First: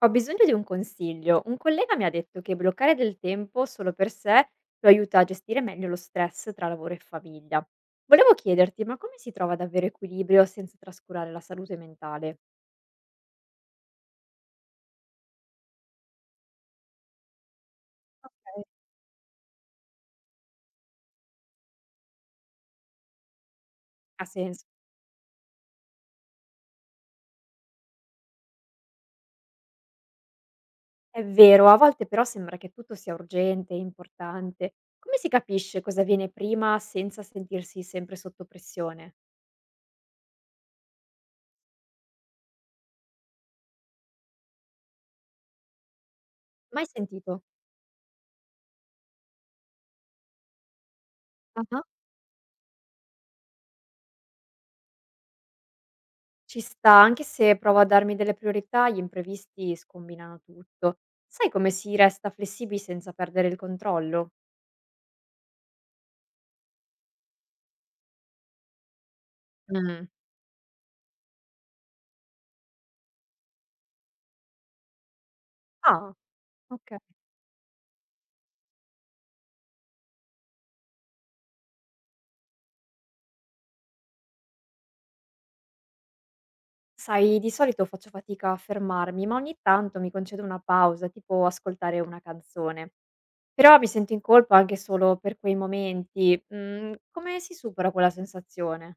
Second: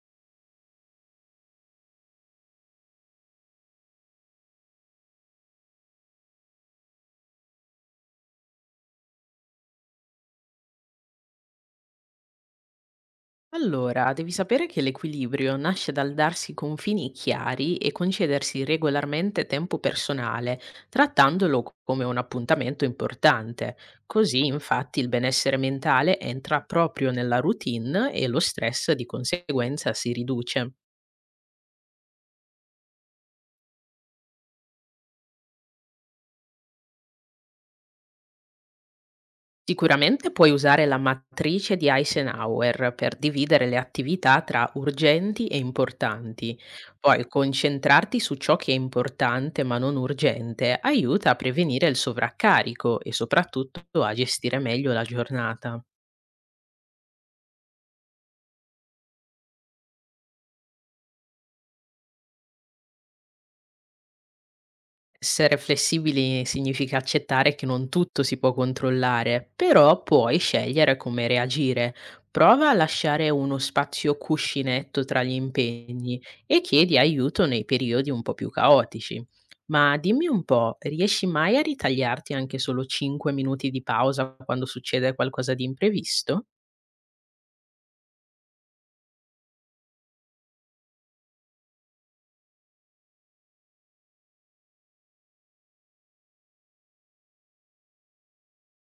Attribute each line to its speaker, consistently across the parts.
Speaker 1: Ho bisogno di un consiglio. Un collega mi ha detto che bloccare del tempo solo per sé lo aiuta a gestire meglio lo stress tra lavoro e famiglia. Volevo chiederti, ma come si trova ad avere equilibrio senza trascurare la salute mentale?
Speaker 2: Allora, devi sapere che l'equilibrio nasce dal darsi confini chiari e concedersi
Speaker 1: Ok.
Speaker 2: regolarmente tempo personale, trattandolo come un appuntamento importante.
Speaker 1: Ha
Speaker 2: Così,
Speaker 1: senso.
Speaker 2: infatti, il benessere mentale entra proprio nella routine e lo stress di conseguenza si riduce.
Speaker 1: È vero, a volte però sembra che tutto sia urgente, e importante. Come si capisce cosa viene prima senza sentirsi sempre sotto pressione?
Speaker 2: Sicuramente puoi usare la matrice di Eisenhower per dividere le attività tra urgenti e importanti.
Speaker 1: Mai
Speaker 2: Poi
Speaker 1: sentito?
Speaker 2: concentrarti su ciò che è importante ma non urgente aiuta a prevenire il sovraccarico e soprattutto a gestire meglio la giornata.
Speaker 1: Ci sta, anche se provo a darmi delle priorità, gli imprevisti scombinano tutto. Sai come si resta flessibili senza perdere il controllo?
Speaker 2: Essere flessibili significa accettare che non tutto si può controllare, però
Speaker 1: Mm.
Speaker 2: puoi scegliere come reagire. Prova a lasciare uno spazio cuscinetto tra gli
Speaker 1: Ah,
Speaker 2: impegni e
Speaker 1: ok.
Speaker 2: chiedi aiuto nei periodi un po' più caotici. Ma dimmi un po', riesci mai a ritagliarti anche solo 5 minuti di pausa quando succede qualcosa di imprevisto?
Speaker 1: Sai, di solito faccio fatica a fermarmi, ma ogni tanto mi concedo una pausa, tipo ascoltare una canzone. Però mi sento in colpa anche solo per quei momenti. Come si supera quella sensazione?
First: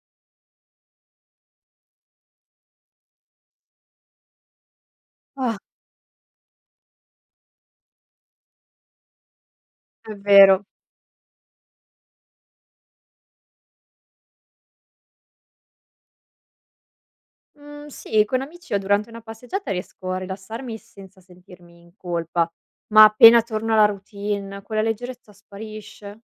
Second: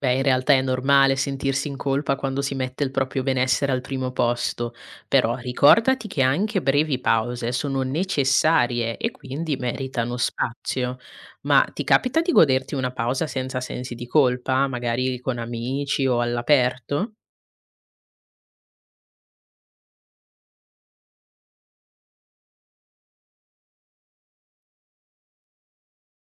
Speaker 2: Beh, in realtà è normale sentirsi in colpa quando si mette il proprio benessere al primo posto, però
Speaker 1: Ah,
Speaker 2: ricordati che anche brevi pause sono necessarie e quindi
Speaker 1: è
Speaker 2: meritano
Speaker 1: vero.
Speaker 2: spazio. Ma ti capita di goderti una pausa senza sensi di colpa, magari con amici o all'aperto?
Speaker 1: Mhmm, sì, con amici o durante una passeggiata riesco a rilassarmi senza sentirmi in colpa, ma appena torno alla routine quella leggerezza sparisce.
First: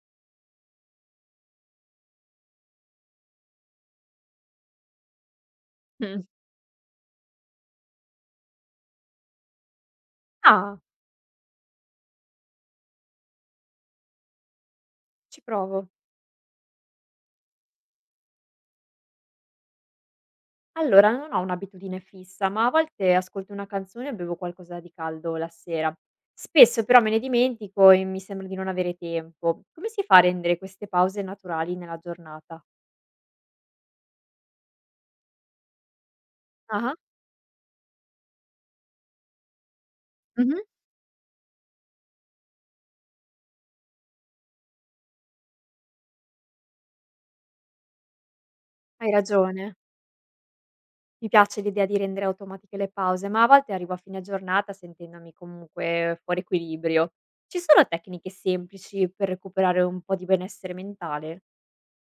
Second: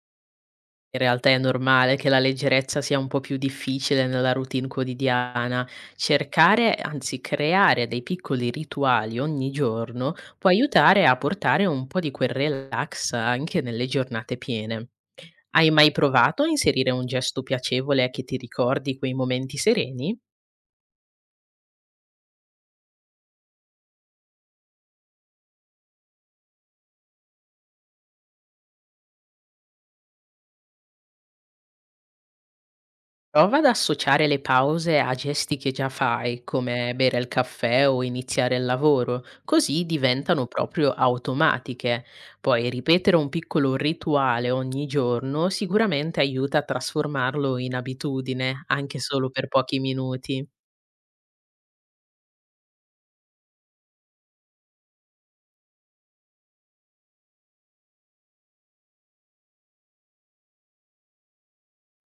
Speaker 2: In realtà è normale che la leggerezza sia un po' più difficile nella routine quotidiana.
Speaker 1: Mh.
Speaker 2: Cercare, anzi creare dei piccoli rituali ogni giorno può
Speaker 1: Ah,
Speaker 2: aiutare a portare un po' di quel relax anche nelle giornate piene.
Speaker 1: ci
Speaker 2: Hai
Speaker 1: provo.
Speaker 2: mai provato a inserire un gesto piacevole che ti ricordi quei momenti sereni?
Speaker 1: Allora non ho un'abitudine fissa, ma a volte ascolto una canzone o bevo qualcosa di caldo la sera. Spesso però me ne dimentico e mi sembra di non avere tempo. Come si fa a rendere queste pause naturali nella giornata?
Speaker 2: Prova ad associare le pause a gesti che già fai, come
Speaker 1: Ah-ah.
Speaker 2: bere il caffè o iniziare il lavoro, così diventano
Speaker 1: Mh-mh.
Speaker 2: proprio automatiche. Poi ripetere un piccolo rituale ogni giorno sicuramente aiuta a trasformarlo in abitudine, anche
Speaker 1: Hai
Speaker 2: solo per
Speaker 1: ragione.
Speaker 2: pochi minuti.
Speaker 1: Mi piace l'idea di rendere automatiche le pause, ma a volte arrivo a fine giornata sentendomi comunque fuori equilibrio. Ci sono tecniche semplici per recuperare un po' di benessere mentale?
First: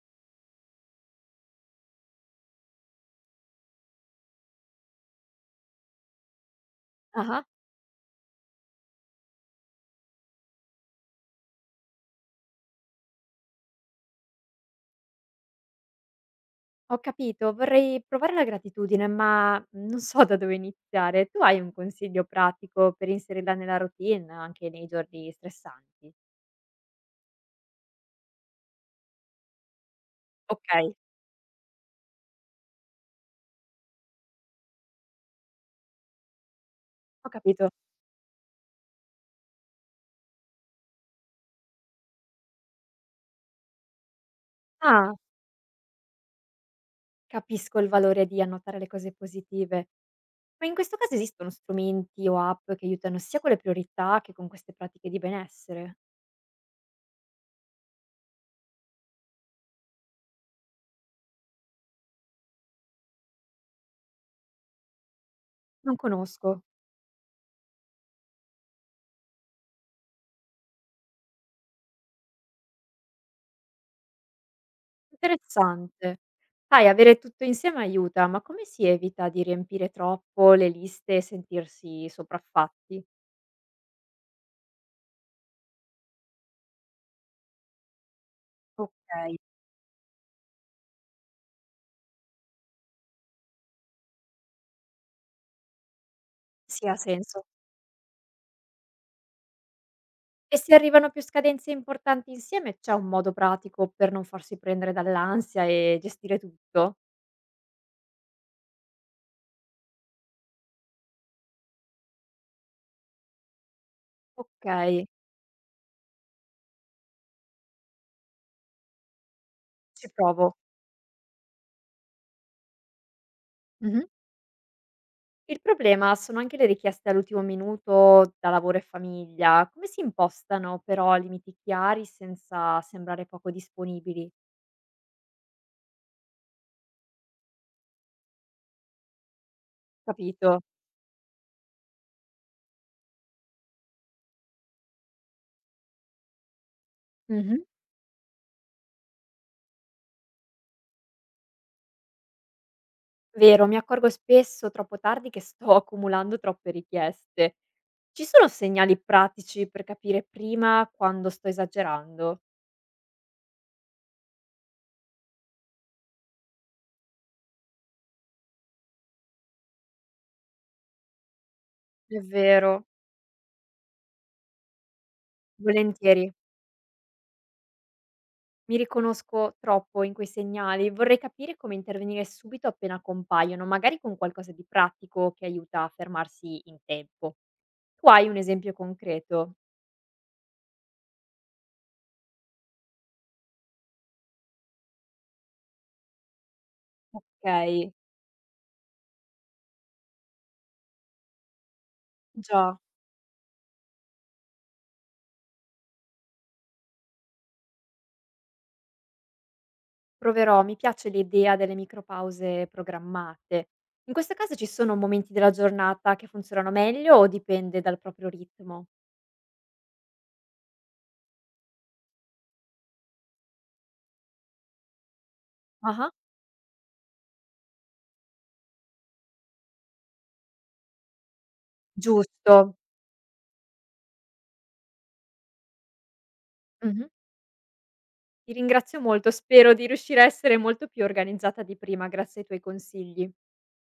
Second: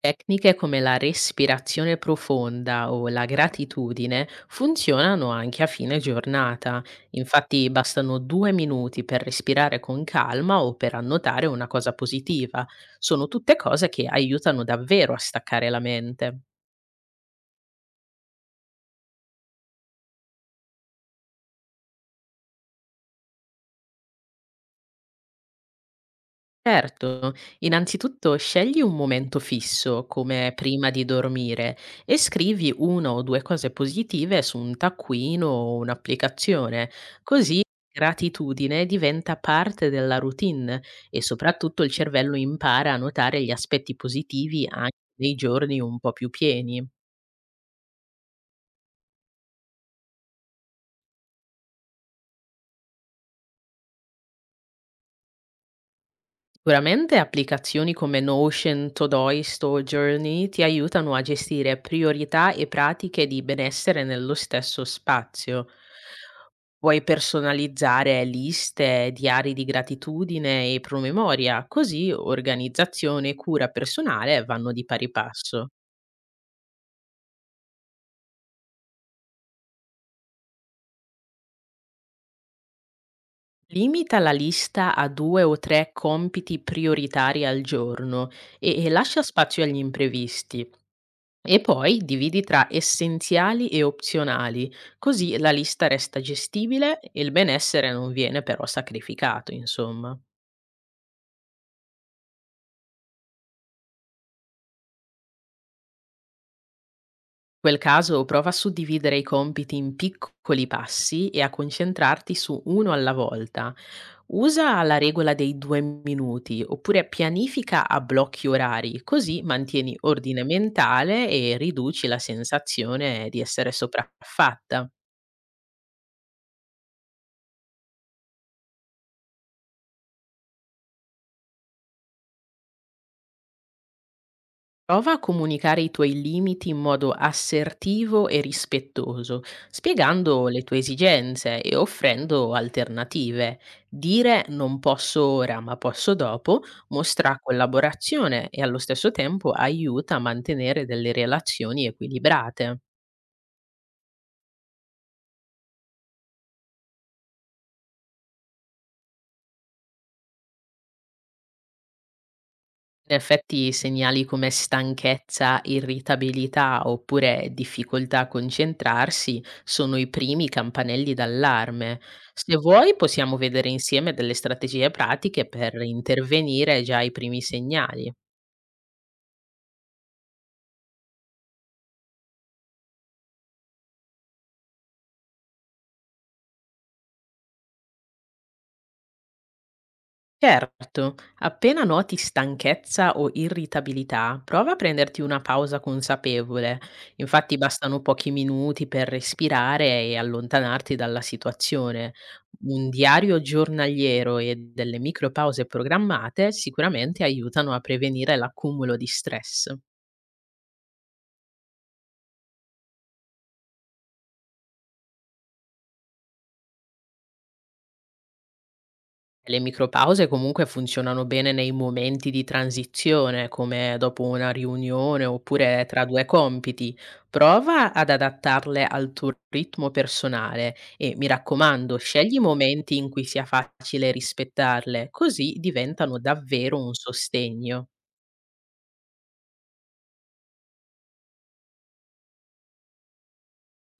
Speaker 2: Tecniche come la respirazione profonda o la gratitudine funzionano anche a fine giornata.
Speaker 1: Ah.
Speaker 2: Infatti bastano 2 minuti per respirare con calma o per annotare una cosa positiva. Sono tutte cose che aiutano davvero a staccare la mente.
Speaker 1: Ho capito, vorrei provare la gratitudine, ma non so da dove iniziare. Tu hai un consiglio pratico per inserirla nella routine anche nei giorni stressanti?
Speaker 2: Certo, innanzitutto scegli un momento fisso, come prima
Speaker 1: Ok.
Speaker 2: di dormire, e scrivi una o due cose positive su un taccuino o un'applicazione,
Speaker 1: Ho
Speaker 2: così
Speaker 1: capito.
Speaker 2: gratitudine diventa parte della routine e soprattutto il cervello impara a notare gli aspetti positivi anche
Speaker 1: Ah,
Speaker 2: nei giorni un po' più pieni.
Speaker 1: capisco il valore di annotare le cose positive. Ma in questo caso esistono strumenti o app che aiutano sia con le priorità che con queste pratiche di benessere?
Speaker 2: Sicuramente applicazioni come Notion, Todoist o Journey ti aiutano a gestire priorità e pratiche di benessere nello stesso spazio.
Speaker 1: Non conosco.
Speaker 2: Puoi personalizzare liste, diari di gratitudine e promemoria, così organizzazione e cura personale vanno di pari passo.
Speaker 1: Interessante. Sai, avere tutto insieme aiuta, ma come si evita di riempire troppo le liste e sentirsi sopraffatti?
Speaker 2: Limita la lista a due o tre compiti prioritari al giorno e lascia
Speaker 1: Ok,
Speaker 2: spazio agli imprevisti. E poi dividi tra essenziali e opzionali, così la lista resta
Speaker 1: sì, ha
Speaker 2: gestibile e il
Speaker 1: senso.
Speaker 2: benessere non viene però sacrificato, insomma.
Speaker 1: E se arrivano più scadenze importanti insieme, c'è un modo pratico per non farsi prendere dall'ansia e gestire tutto?
Speaker 2: In quel caso prova a suddividere i compiti in piccoli passi e a concentrarti su uno alla volta.
Speaker 1: Ok,
Speaker 2: Usa la regola dei 2 minuti oppure pianifica a blocchi orari, così mantieni
Speaker 1: ci
Speaker 2: ordine
Speaker 1: provo.
Speaker 2: mentale e riduci la sensazione di essere
Speaker 1: Mhm.
Speaker 2: sopraffatta.
Speaker 1: Il problema sono anche le richieste all'ultimo minuto da lavoro e famiglia. Come si impostano però limiti chiari senza sembrare poco disponibili?
Speaker 2: Prova a comunicare i tuoi limiti in modo assertivo e rispettoso, spiegando
Speaker 1: Capito?
Speaker 2: le tue esigenze e offrendo alternative. Dire non posso ora ma posso dopo mostra
Speaker 1: Mhm.
Speaker 2: collaborazione e allo stesso tempo aiuta a mantenere delle relazioni equilibrate.
Speaker 1: Vero, mi accorgo spesso troppo tardi che sto accumulando troppe richieste. Ci sono segnali pratici per capire prima quando sto esagerando?
Speaker 2: In effetti segnali come stanchezza, irritabilità oppure difficoltà a concentrarsi sono i primi campanelli d'allarme.
Speaker 1: È
Speaker 2: Se
Speaker 1: vero.
Speaker 2: vuoi possiamo vedere insieme delle strategie pratiche per
Speaker 1: Volentieri.
Speaker 2: intervenire già ai primi segnali.
Speaker 1: Mi riconosco troppo in quei segnali. Vorrei capire come intervenire subito appena compaiono, magari con qualcosa di pratico che aiuta a fermarsi in tempo. Tu hai un esempio concreto?
Speaker 2: Certo, appena noti stanchezza o irritabilità, prova a prenderti una pausa consapevole.
Speaker 1: Ok,
Speaker 2: Infatti bastano pochi minuti per respirare e allontanarti dalla situazione.
Speaker 1: già,
Speaker 2: Un diario giornaliero e delle micropause programmate sicuramente aiutano a prevenire l'accumulo di stress.
Speaker 1: proverò. Mi piace l'idea delle micropause programmate. In questo caso ci sono momenti della giornata che funzionano meglio o dipende dal proprio ritmo?
Speaker 2: Le micropause comunque funzionano bene nei momenti di transizione, come dopo una riunione oppure tra
Speaker 1: Ah,
Speaker 2: due compiti. Prova ad adattarle al tuo ritmo personale e mi raccomando, scegli
Speaker 1: giusto.
Speaker 2: momenti in cui sia facile rispettarle, così diventano davvero un
Speaker 1: Mhm.
Speaker 2: sostegno.
Speaker 1: Ti ringrazio molto, spero di riuscire a essere molto più organizzata di prima grazie ai tuoi consigli.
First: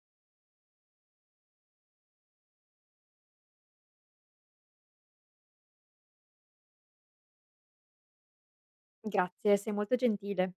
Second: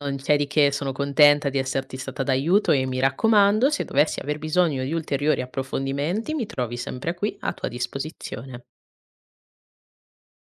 Speaker 2: Non c'è di che, sono contenta di esserti stata d'aiuto e mi raccomando, se dovessi aver bisogno di ulteriori approfondimenti, mi trovi sempre qui a tua disposizione.
Speaker 1: Grazie, sei molto gentile.